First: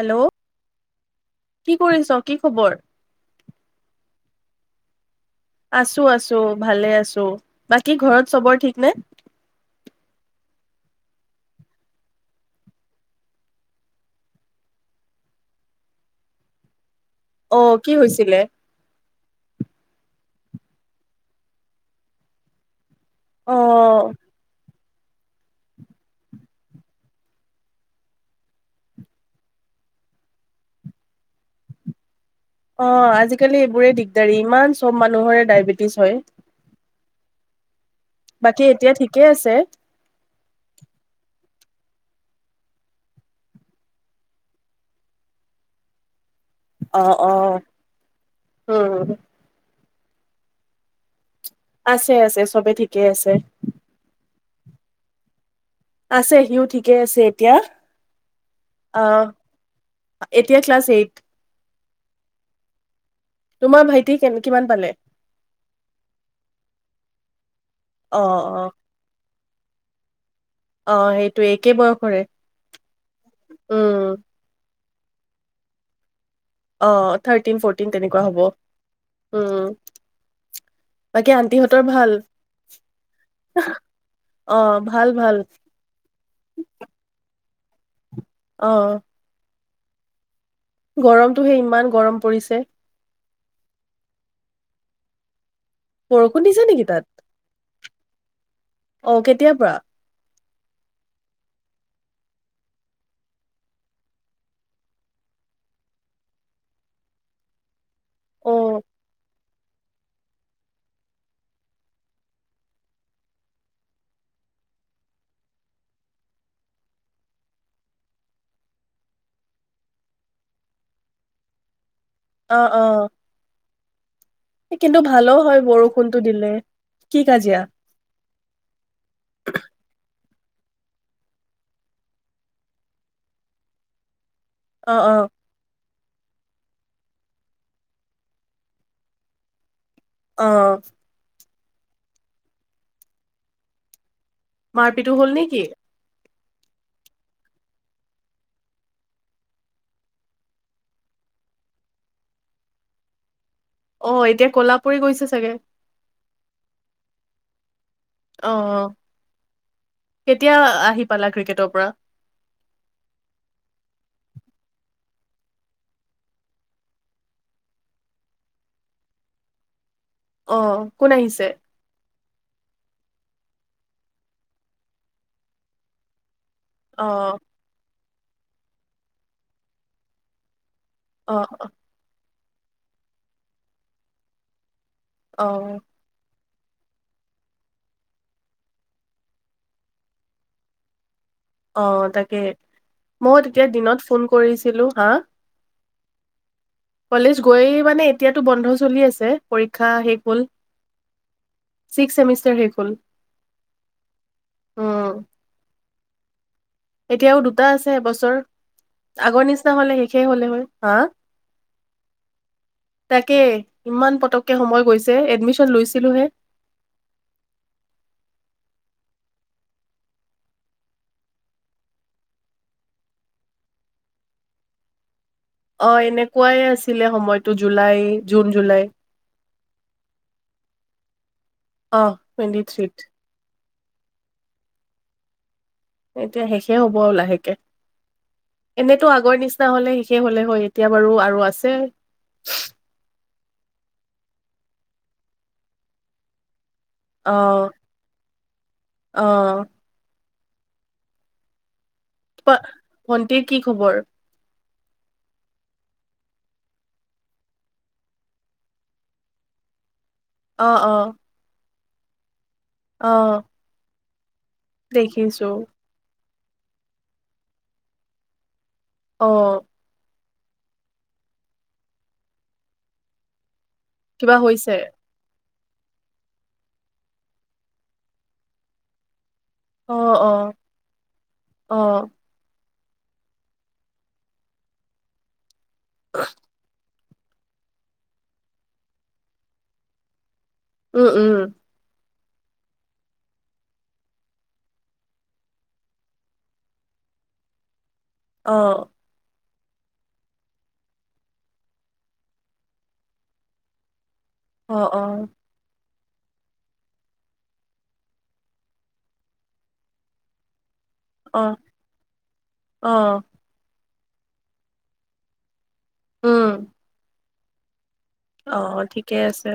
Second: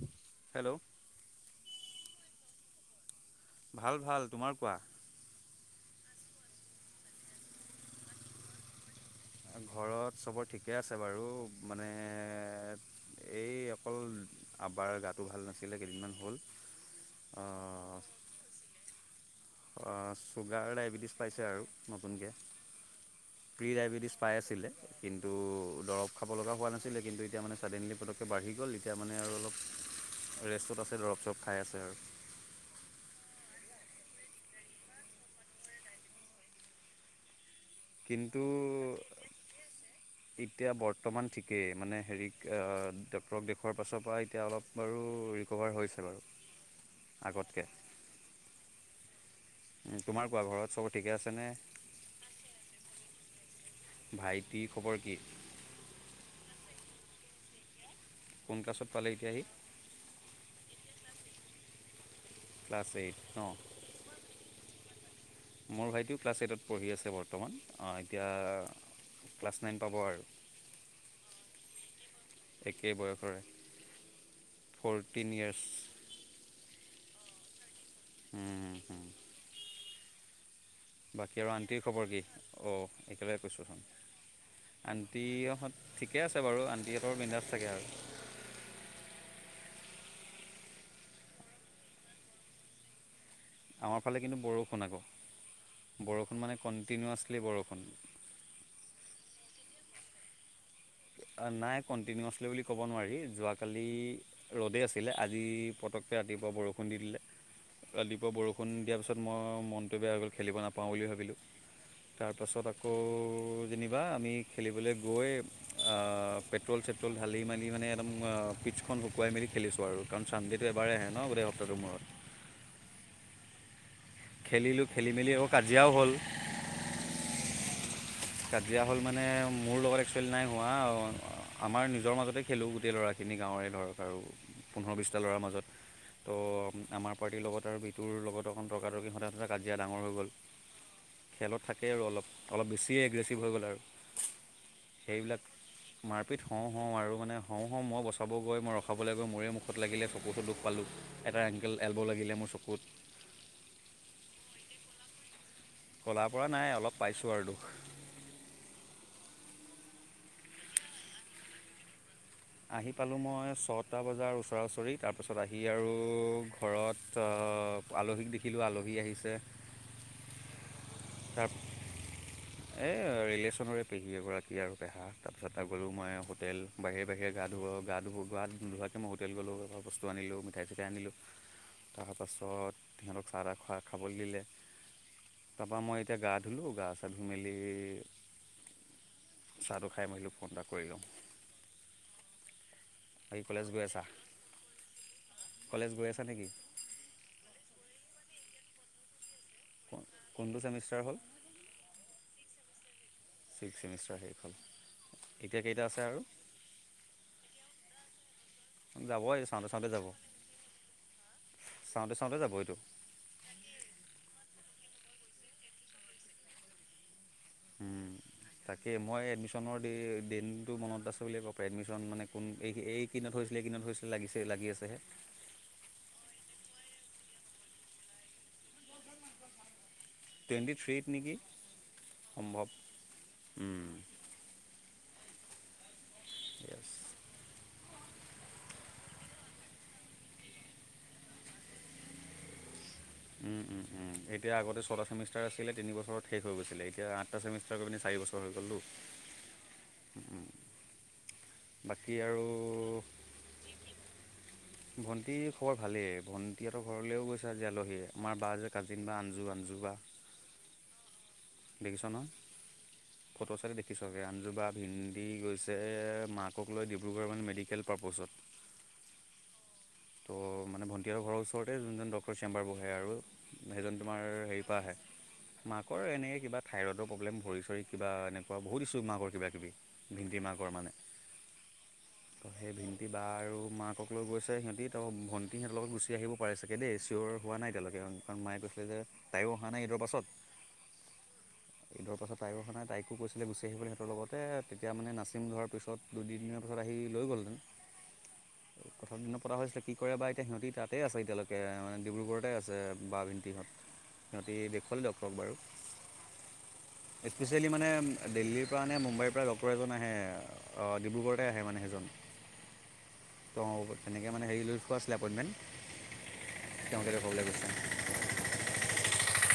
Hello hello কি কৰিছ কি খবৰ ভাল ভাল তোমাৰ কোৱা আছো আছো ভালে আছো বাকী ঘৰত চবৰ ঠিক নে ঘৰত চবৰ ঠিকে আছে বাৰু মানে এই অকল আপাৰ গাটো ভাল নাছিলে কেইদিনমান হ'ল অ কি হৈছিলে ছুগাৰ ডায়েবেটিছ পাইছে আৰু নতুনকৈ অ প্ৰি ডায়বেটিছ পাই আছিলে কিন্তু দৰৱ খাব লগা হোৱা নাছিলে কিন্তু এতিয়া মানে ছাডেনলি পটককৈ বাঢ়ি গ'ল এতিয়া মানে আৰু অলপ ৰেষ্টত আছে দৰৱ চৰব খাই আছে আৰু অ আজিকালি এইবোৰে দিগদাৰী ইমান চব মানুহৰে ডায়বেটিছ হয় কিন্তু বাকী এতিয়া ঠিকে আছে এতিয়া বৰ্তমান ঠিক কে মানে হেৰি ড্টৰক দেখুওৱাৰ পাছৰ পৰা এতিয়া অলপ বাৰু ৰিক'ভাৰ হৈছে বাৰু অ অ আগতকৈ উ উম তোমাৰ কোৱা ঘৰত চব ঠিকে আছে আছে আছে চবে ঠিকেই আছে কি খবৰ কি আছে সিও ঠিকে আছে এতিয়া কোন ক্লাছত অ পালে এতিয়া সি এতিয়া ক্লাছ এইট। Class eight. ন তোমাৰ ভাইটি কে কিমান পালে। মোৰ ভাইটিও ক্লাছ এইটত পঢ়ি আছে বৰ্তমান অ এতিয়া ক্লাছ নাইন পাব আৰু আহ সেইটো একে বয়সৰে। একেই বয়সৰে উম, ফৰটিন ইয়ৰছ। অহ। থিৰ্তিন ফৰ্তিন তেনেকুৱা হ'ব, উম। বাকী আৰু আণ্টিৰ আন্টিহঁতৰ খবৰ ভাল কি? অ', একেলগ কৈছোঁচোন অ ভাল ভাল আণ্টিহঁত ঠিকেই আছে বাৰু আণ্টিহঁতৰ মন্ধা থাকে আৰু অহ। গৰমটোহে ইমান গৰম পৰিছে। আমাৰ ফালে কিন্তু বৰষুণ আকৌ। বৰষুণ মানে দিছে নেকি তাত, কণ্টিনিউৱাছলি বৰষুণ অহ, কেতিয়াৰ পৰা? নাই কণ্টিনিউছলি বুলি ক'ব নোৱাৰি যোৱাকালি ৰ'দেই আছিলে আজি পতককৈ ৰাতিপুৱা বৰষুণ দি দিলে। ৰাতিপুৱা অ বৰষুণ দিয়াৰ পাছত মই মনটো বেয়া হৈ গ'ল খেলিব নাপাওঁ বুলি ভাবিলোঁ তাৰপাছত আকৌ যেনিবা আমি খেলিবলৈ গৈ পেট্ৰল চেট্ৰল ঢালি মেলি মানে একদম পিটখন শুকুৱাই মেলি খেলিছোঁ আৰু কাৰণ চানডেটো এবাৰেই আহে ন গোটেই সপ্তাহটোৰ মূৰত। অহ, অ'। খেলিলোঁ কিন্তু খেলি মেলি ভালো আকৌ হয় কাজিয়াও বৰষুণতটো হ'ল দিলে, কি কাজিয়া? কাজিয়া হ'ল মানে মোৰ লগত একচুৱেলি নাই হোৱা আমাৰ নিজৰ মাজতে খেলোঁ গোটেই ল'ৰাখিনি গাঁৱৰে ধৰক আৰু। অ পোন্ধৰ অ বিশছটা ল'ৰাৰ মাজত ত' আমাৰ পাৰ্টিৰ লগত আৰু বিটোৰ লগত অকণ তৰ্কাতৰ্কি সঠায় সতে কাজ এতিয়া ডাঙৰ হৈ গ'ল অ খেলত থাক সেই আৰু অলপ, অলপ বেছি য়ে, এগ্ৰেছিভ হৈ গ'ল আৰু মাৰপিটো হ'ল নেকি? পিট হ'ওঁ-হ'ওঁ, আৰু, মানে, হ'ওঁ-হ'ওঁ। মই বচাব গৈ, মই ৰখাবলৈ গৈ, মোৰেই মুখত লাগিলে। চকুটোও দুখ পালোঁ। এটা এংকেল, এলব' লাগিলে মোৰ চকুত অ', এতিয়া কলাপুৰি গৈছে চাগে। তাৰ পৰা নাই আৰু। অলপ পাইছোঁ আৰু দুখ অ', কেতিয়া আহি পালা ক্ৰিকেটৰ পৰা? আহি পালোঁ মই ছটা বজাৰ ওচৰা-ওচৰি। তাৰপাছত আহি আৰু ঘৰত, আ-আলহীক দেখিলোঁ। আলহী আহিছে। অ'। কোন আহিছে? তাৰ এই আ ৰিলেশ্যনৰে পেহী এগৰাকী আৰু পেহা তাৰপিছত তা গলো মই আকৌ তেল অ বাহিৰে বাহিৰে গা ধুও অ' গা ধুও [unintelligible] এ আনিলোঁ অ তাৰ পাছত ঘৰত সিহঁতক চাহ তাহ খোৱা খাবলৈ দিলে অ তাৰাপা মই এতিয়া গাত ধুলো গা ছা ধু মেলি চাহটো খাই মেলি ফোন এটা কৰি লওঁ অঁ তাকে মই বাকী তেতিয়া কলেজ গৈ দিনত আছা ফোন কৰিছিলো, হা কলেজ গৈ আছা নেকি কলেজ গৈ মানে এত এতিয়াতো বন্ধ চলি আছে। পৰীক্ষা শেষ হ'ল কোনটো চেমিষ্টাৰ হ'ল, ছিক্স চেমিষ্টাৰ শেষ হ'ল ছিক্স চেমিষ্টাৰ শেষ হ'ল, উম এতিয়া কেইটা আছে আৰু এতিয়াও দুটা আছে এবছৰ যাবই আগৰ চাওঁতে নিচিনা চাওঁতে হলে যাব শেষেই হলে হয়, হা, চাওঁতে চাওঁতে যাব এইটো তাকে ইমান পতককে সময় গৈছে এডমিশন লৈছিলোহে উম তাকেই মই এডমিশ্যনৰ দি দিনটো মনত আছে বুলিয়ে ক'ব পা, এডমিশ্যন মানে কোন এই এই কিদিনত হৈছিলে এই কিদিনত হৈছিলে লাগিছে লাগি আছেহে অঁ এনেকুৱাই আছিলে সময়টো জুলাই জুন জুলাই টুৱেণ্টি থ্ৰীত নেকি, অ টুৱেণ্টি সম্ভৱ থ্ৰীত উম এতিয়া শেষে য়েছ হব আৰু লাহেকে এনেতো আগৰ নিচিনা হলে শেষে হলে হয় এতিয়া বাৰু আৰু আছে উম উম উম এতিয়া আগতে ছটা চেমিষ্টাৰ আছিলে তিনি বছৰত শেষ হৈ গৈছিলে এয়া এতিয়া অ আঠটা চেমিষ্টাৰ গৈ পিনি চাৰি বছৰ হৈ গ'লতো অ বাকী আৰু ভণ্টিৰ কি খবৰ ভণ্টিৰ খবৰ ভালেই, ভণ্টিহঁতৰ ঘৰলৈও গৈছে আজি আলহী আমাৰ বা যে কাজিন বা আঞ্জো আঞ্জো বা অঁ অঁ বেগিচনা ফটো চালে দেখিবি [unintelligible] ভিন্দি দেখিছো গৈছেহে মাত [unintelligible] লৈ ডিব্ৰুগড় মানে মেডিকেল পাৰ্পছত অঁ ত' মানে ভণ্টিাহঁতৰ ঘৰৰ ওচৰতে যোনজন ডক্টৰৰ চেম্বাৰ বহে আৰু সেইজন তোমাৰ কিবা হেৰিৰ হৈছে পৰা আহে মাকৰ এনেকৈ কিবা থাইৰইডৰ প্ৰব্লেম ভৰি চৰি কিবা এনেুৱা বহুত ইছু মাকৰ কিবা কিবি অঁ ভিন্দি মাকৰ মানে অঁ কিবা আৰু মাকক লৈ গৈছে সিহঁতি ত', ভন সি সিহঁতৰ লগত গুচি আহিব পাৰে চাগে দেই। চিয়ৰ হোৱা নাই এতিয়ালৈকে। কাৰণ মায়ে কৈছিলে যে তাইয়ো অহা নাই ঈদৰ পাছত উম, উম। [unintelligible] তাইকো কৈছিলে গুচি আহিবলৈ সিহঁতৰ লগতে। তেতিয়া, মানে, নাচিম ঘৰৰ পিছত দুদিনৰ পিছত আহি লৈ গ'লহৈ অ'। [unintelligible] হৈছিলে কি কৰে বা এতিয়া? সিহঁতি তাতে আছে এতিয়ালৈকে। মানে, ডিব্ৰুগড়তেই আছে বা-ভণ্টিহঁত। সিহঁতি অ অ দেখুৱালে ডক্টৰক বাৰু। স্পেচিয়েলি মানে দিল্লীৰ পৰা নে মুম্বাইৰ পৰা ডক্তৰ এজন আহে। অহ, অ ডিব্ৰুগড়তে আহে মানে সেইজন অ ত' তেনেকে মানে হেৰি লৈ এনেকুৱা আছিলে এপইনমেন্ত তেওঁক অহ, ঠিকে আছে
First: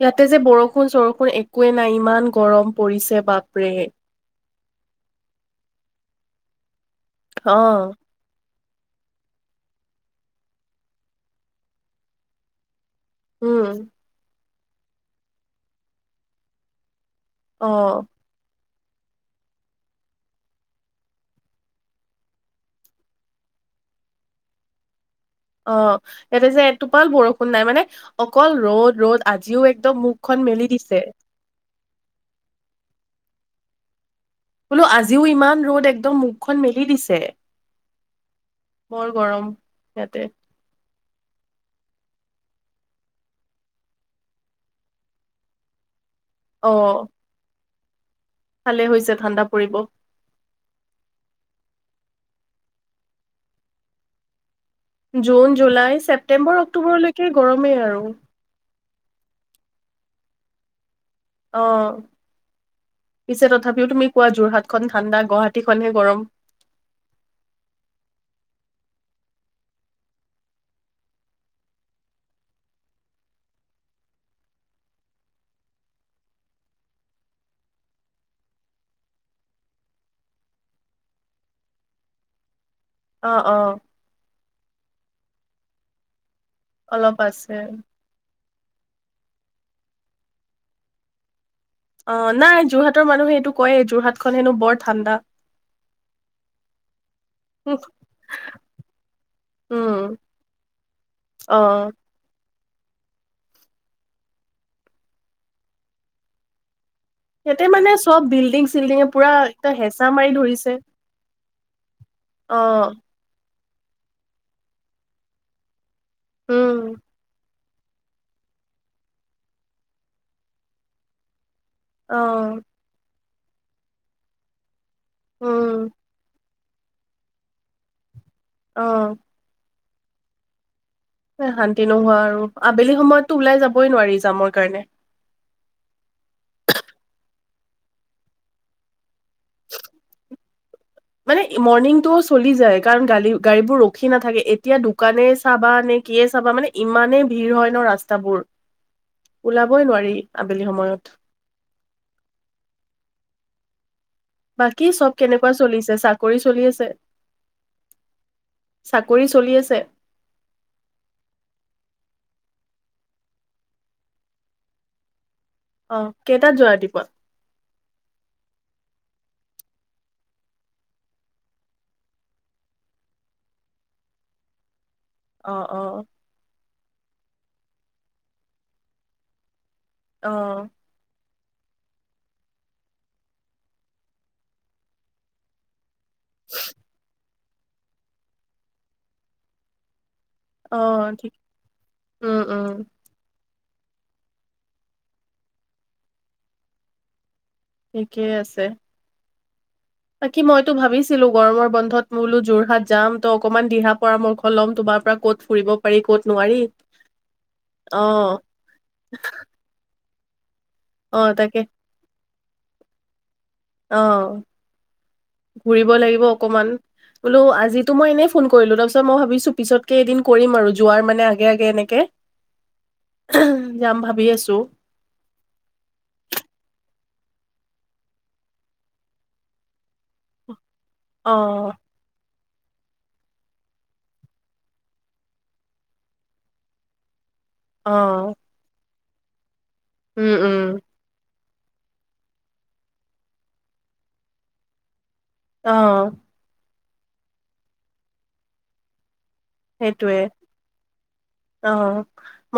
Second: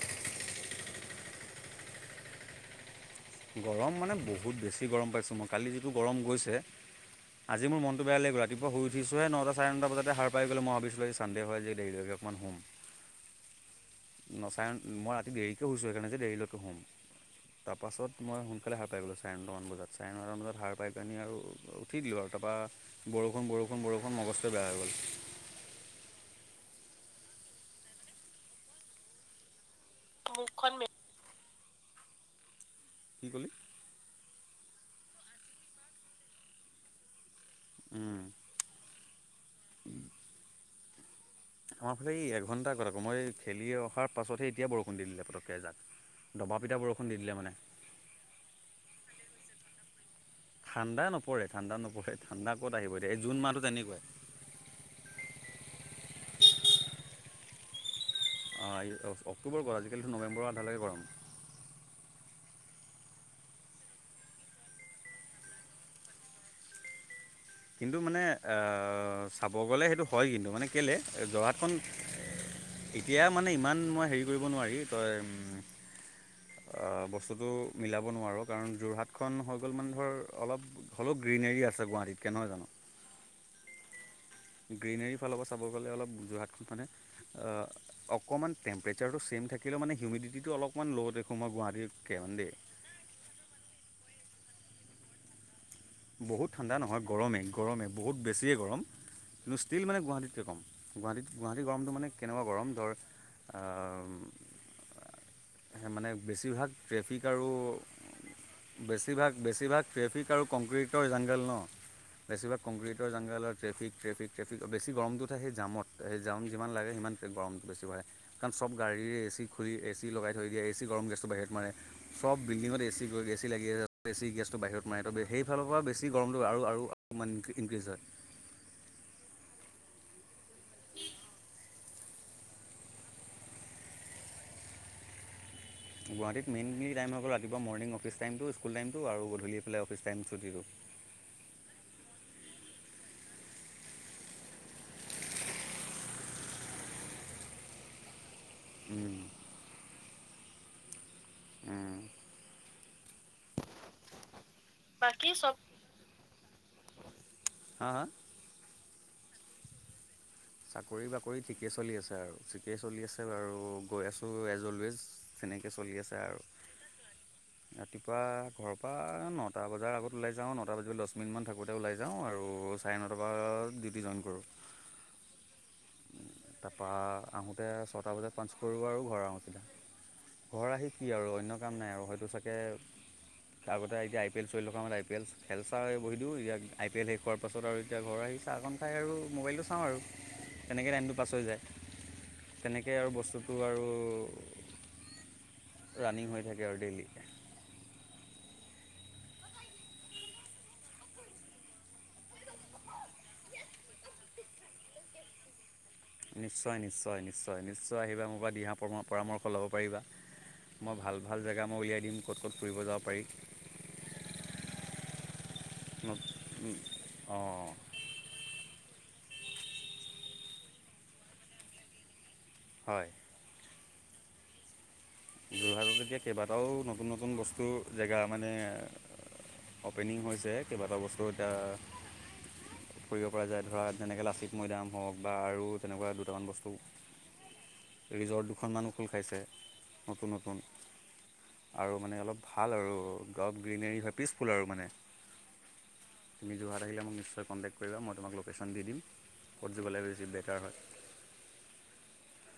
ইয়াতে যে বৰষুণ, চৰষুণ একোৱে নাই ইমান গৰম পৰিছে। বাপৰে। গৰম মানে বহ বহুত বেছি গৰম পাইছোঁ মই কালি যিটো গৰম গৈছে আজি মোৰ অ', মনটো বেয়া লাগিব ৰা ৰাতিপুৱা শুই উঠিছোহে নটা চাৰে নটা বজাতেই সাৰ পাই গ'লো, মই ভাবিচো এই চানডে হয় আজি যে দেৰিলৈকে অকণ, হম। উম। সঁচাই মই ৰাতি দেৰিকৈ শুইছো, সেইকাৰণে যে দেৰিলৈকো হম। অ', তাৰপাছত মই সোনকালে সাৰ পাই গ'লোঁ চাৰে নটা মান বজাত চাৰে নটা মান বজাত সাৰ পাই পিনি আৰু উঠি দিলোঁ আৰু তাৰপৰা বৰষুণ, বৰষুণ, বৰষুণ মগজটোৱে বেয়া হৈ গ'ল। অ', ইয়াতে যে এটোপাল বৰষুণ নাই মানে অকল ৰ'দ ৰ'দ আজিও এক মুখখন মেলি দিছে। [unintelligible] বোলো আজিও ইমান ৰ'দ একদম মুখখন মেলি দিছে। উম। মৰ গৰম ইয়াতে। আমাৰ ফালে এই এঘণ্টা [unintelligible] মই খেলি অহাৰ পাছতহে এতিয়া বৰষুণ দি দিলে পটককে এজাক। অ', দবাপিতা বৰষুণ দি দিলে মানে। ভালে হৈছে ঠাণ্ডা পৰিব। ঠাণ্ডা নপৰে, ঠাণ্ডা নপৰে, ঠাণ্ডা ক'ত আহিব এতিয়া এই জুন মাহটো তেনেকুৱাই। জুন, জুলাই, ছেপ্টেম্বৰ, অক্টোবৰলৈকে গৰমেই আৰু। হয়, অক্টোবৰ গৰম আজিকালিটো নৱেম্বৰ আধালৈকে গৰম। অ', পিছে তথাপিও তুমি কোৱা যোৰহাটখন ঠাণ্ডা গুৱাহাটীখনহে গৰম। কিন্তু মানে অ', চাব গ'লে সেইটো হয় কিন্তু মানে কেলে যোৰহাটখন এতিয়া মানে ইমান মই হেৰি কৰিব নোৱাৰি তই বস্তুটো মিলাব নোৱাৰ কাৰণ যোৰহাটখন হৈ গ'ল মানে ধৰ অলপ হ'লেও গ্ৰীনেৰি আছে গুৱাহাটীত। কেনয় জানো। অহ, অহ। গ্ৰীনেৰি ফালৰ পৰা চাব গ'লে অলপ যোৰহাট মানে অলপ আছে অকণমান টেম্পেচাটো ছেম থাকিলেও ইউমিনেটিটো অলপমান ল' দেখো মই গুৱাহাটীত অ নাই যোৰহাটৰ মানুহে সেইটো কয়েই যোৰহাটখনন হেনো বৰ ঠান্ডা বহুত ঠাণ্ডা নহয় গৰমেই গৰমে বহুত বেছিয়ে গৰম কিন্তু ষ্টীল মানে উম গুৱাহাটীতকৈ ক'ম গুৱাহাটীত অ গুৱাহাটী গৰমটো মানে কেনেকুৱা গৰম মানে বেছিভাগ ট্ৰেফিক আৰু সিহতে মানে চব বিল্ডিং চিল্ডিঙে পুৰা বেছিভাগ একম বেছিভাগ হেঁচা ট্ৰেফিক মাৰি আৰু ধৰি কংক্ৰিটৰ জাংগল ন অ বেছিভাগ কংক্ৰিটৰ জাংগালত ট্ৰেফিক ট্ৰফিক ট্ৰেফিক বেছি গৰমটো থাকেই জামত সেই জাউন যিমান লাগে উম সিমান গৰম বেছি ভ়ে কাৰণ চব গাড়ীীয়ে এ চি খুলি এ চি লগাই থৈ দিয়ে এ চি গৰম গেছটো বাহিৰত মাৰে অ চব বিল্ডিঙৰ এ চি এ ছি লাগি আছে এ ছি গেছটো বাহিৰত মাৰে ন সেইফালৰ উম পৰা বেছি গৰমটো আৰু অপমান ইনক্ৰ্ৰীজ হয় আহ শান্তি নোহোৱা আৰু আবেলি সময়ততো ওলাই যাবই নোৱাৰি যামৰ কাৰণে গুৱাহাটত মেইনি টাইম হ' ৰাপুৱা মৰনিং অফিচ টইমটো আৰু গধূলি অফিচ টাইম ছুটিটো মানে মৰ্ণিংতটো চলি যায় কাৰণ গাডী গাড়ীবোৰ ৰখি নাথাকে এতিয়া দোকানে চাবা নে কিয়ে চাবা মানে ইমানে ভিৰ হয় ন ৰাস্তাবোৰ ওলাবই নোৱাৰি আ সময়ত উম বাকী চব কেনেকুৱা চলিছে চাকৰি চলি আছে হা হা চাকৰি চলি আছে চাকৰি বাকৰি ঠিকে চলি আছে আৰু ঠিকেই চলি আছে বাৰু গৈ আছোঁ এজ অলৱেজ তেনেকৈ অ চলি আছে আৰু কেইটাত যোৱা ৰাতিপুৱা ৰাতিপুৱা ঘৰ ৰাতিপুৱা নটা বজাৰ আগত ওলাই যাওঁ নটা বাজিব দহ মিনিটমান থাকোঁতে ওলাই যাওঁ আৰু চাৰে নটা ব ডিউটি জইন কৰোঁ অ অ তাৰপৰা আহোঁতে ছটা বজাত পাচ কৰিব আৰু ঘৰ আহোঁ সধা অ ঘৰ আহি কি আৰু অন্য কাম নাই আৰু হয়তো চাগে আগতে এতিয়া আই পি এল চলি থকা মতে আই পি এল খেল চা বহিয়ে আই পি এল শেষ হোৱাৰ তাৰপাছত আৰু এতিয়া ঘৰ আহি চাহকণ খাই আৰু মোবাইলটো চাওঁ আৰু অ তেনেকে টাইমটো পাছ ঠিক হৈ যায় উম উম তেনেকেই আৰু বস্তু ত আৰু ৰানিং হৈ থাকে আৰু ডেইলি ঠিকেই আছে। বাকি মইটো ভাবিছিলো গৰমৰ বন্ধত মোলো যোৰহাট যাম ত অকনমান দিহা পৰামৰ্শ ল'ম তোমাৰ পৰা ক'ত ফুৰিব পাৰি ক'ত নোৱাৰি নিশ্চয়, নিশ্চয়, নিশ্চয়, অ নিশ্চয় আহিবা মোৰ পৰা দিহা পৰামৰ্শ ল'ব পাৰিবা। মই ভাল, অ ভাল তাকে জেগা মই উলিয়াই দিম। ক'ত ক'ত ফুৰিব যাব পাৰি। অ', ঘূৰিব লাগিব অকমান বোলো অঁ আজিতো মই এনেই ফোন কৰিলো তাৰপিছত মই ভাবিছো পিছতকে এদিন কৰিম আৰু যোৱাৰ মানে আগে আগে এনেকে। হয় উম। যাম ভাবি আছো। যোৰহাটত এতিয়া কেইবাটাও নতুন, নতুন বস্তুৰ জেগা মানে অ'পেনিং হৈছে। কেইবাটাও বস্তু অ এতিয়া কৰিব পৰা যায়। ধৰা যেনেকৈ লাচিত মৈদাম হওঁক বা আৰু তেনেকুৱা দুটামান বস্তু অ ৰিজৰ্ট দুখন মানো। খোল খাইছে। নতুন উম নতুন। উম আৰু মানে অলপ ভাল আৰু গ গ্ৰীনেৰী পিচফুল আৰু মানে অ', তুমি যোৰহাট আহিলে মোক নিশ্চয় কণ্টেক্ট কৰিব মই তোমাক লোকেশ্যন দিম। ক'ত গ'লে সেইটোৱে বেছি বেটাৰ হয় অ',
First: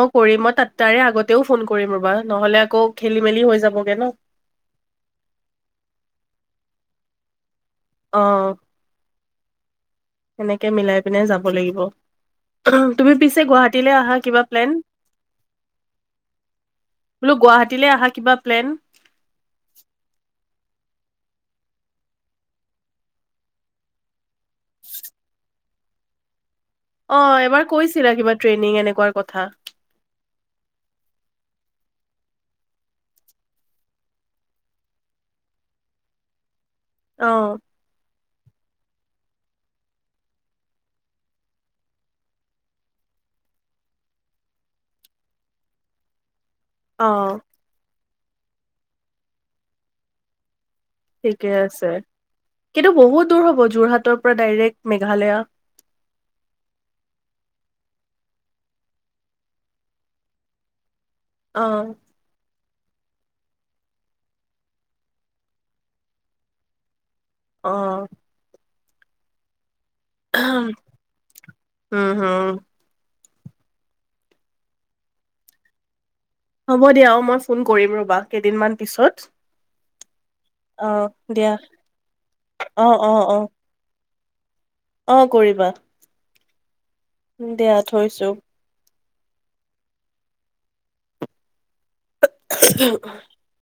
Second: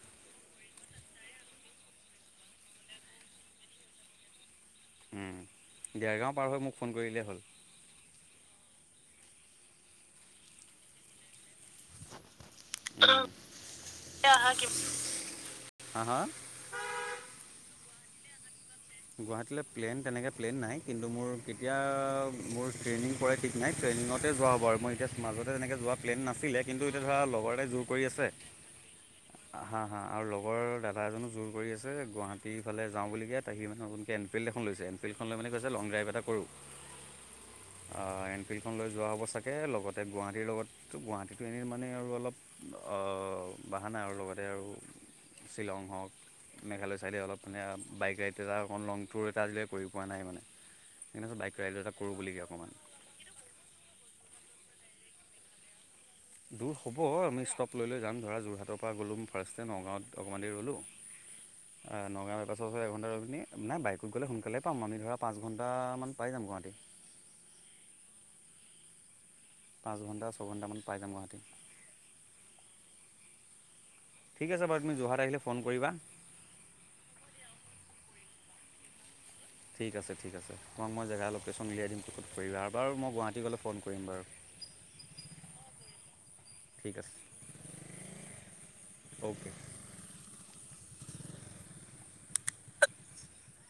মোক কৰিম মই তাত টাৰে আগতেওঁ ফোন কৰিম ৰবা। নহ'লে আকৌ খেলি মেলি হৈ যাবগে ন'। দেৰগাঁও পাৰ হৈ মোক ফোন কৰিলেই হ'ল। অ', সেনেকে মিলাই পিনে যাম ব লাগিব। তুমি পিছে গুৱাহাটীলে অহা কিবা প্লেন? হা হা বোলোঁ গুৱাহাটীলে কিবা প্লেন গুৱাহাটীল প্লেন তেনেকে প্লেন নাই। কিন্তু মোৰ কেতিয়া মোৰ ট্ৰেইনিং পৰে ঠিক নাই। ট্ৰেইনিংত তে যোৱা হ'ব আৰু মই এতিয়া মাজতে তেনেকে যোৱা প্লেন নাছিলে। কিন্তু এতিয়া ধৰা অ লগৰ এবাৰ এটাই জোৰ কৰি কৈছিলা আছে, কিবা ট্ৰেইনিং এনেকুৱাৰ কথা হা, হা, আৰু লগৰ দাদা এজনো জোৰ কৰি আছে গুৱাহাটী ফালে যাওঁ বুলি ইয়াত সি মনে নতুনকৈ এনফিল্ড এখন লৈছে, এনফিল্ডখন লৈ মানে কৈ লং ড্ৰাইভ এটা কৰোঁ। অহ। অহ এনফিল্ডখন লৈ যোৱা হ'ব চাগে লগতে গুৱাহাটীৰ লগত গুৱাহাটীতটো এনেই মানে আৰু অলপ অহ, বাহানা আৰু লগতে আৰু শ্বিলং হওক মেঘালয় অ চাইডে অলপ মানে বাইক [unintelligible] অকণ লং টুৰ এটা আজিলৈ কৰি পোৱা নাই মানে। সেইকাৰণে ঠিকে বাইক ৰাইড আছে এটা কৰোঁ বুলিকে অকণমান কিন্তু বহুত দূৰ হ'ব যোৰহাটৰ পৰা ডাইৰেক্ট। মেঘালয়া। দূৰ হ'ব। আমি ষ্টপ লৈ লৈ যাম, ধৰা যোৰহাটৰ পৰা গ'লোঁ ফাৰ্ষ্টে নগাঁৱত অকমান দেৰি ৰ'লোঁ অ অহ নগাঁও [unintelligible] [unintelligible] এঘণ্টা ৰৈ পিনি, নাই বাইকত গ'লে সোনকালে পাম আমি ধৰা পাঁচ ঘণ্টামান পাই যাম গুৱাহাটী। অহ। পাঁচ ঘণ্টা, ছঘণ্টামান পাই যাম গুৱাহাটী। উম হম ঠিক আছে বাৰু তুমি যোৰহাট আহিলে ফোন কৰিবা। হ'ব দিয়া, অ, মই ফোন কৰিম ৰবা কেইদিনমান পিছত। ঠিক আছে। ঠিক আছে, অ তোমাক মই জেগা অলপ দিয়া কিছুমান উলিয়াই দিম [unintelligible] আৰু অ বাৰু অ মই অ গুৱাহাটী গ'লে ফোন কৰিম বাৰু। অ', কৰিবা ঠিক আছে দিয়া থৈছো। অ'কে। [inaudible]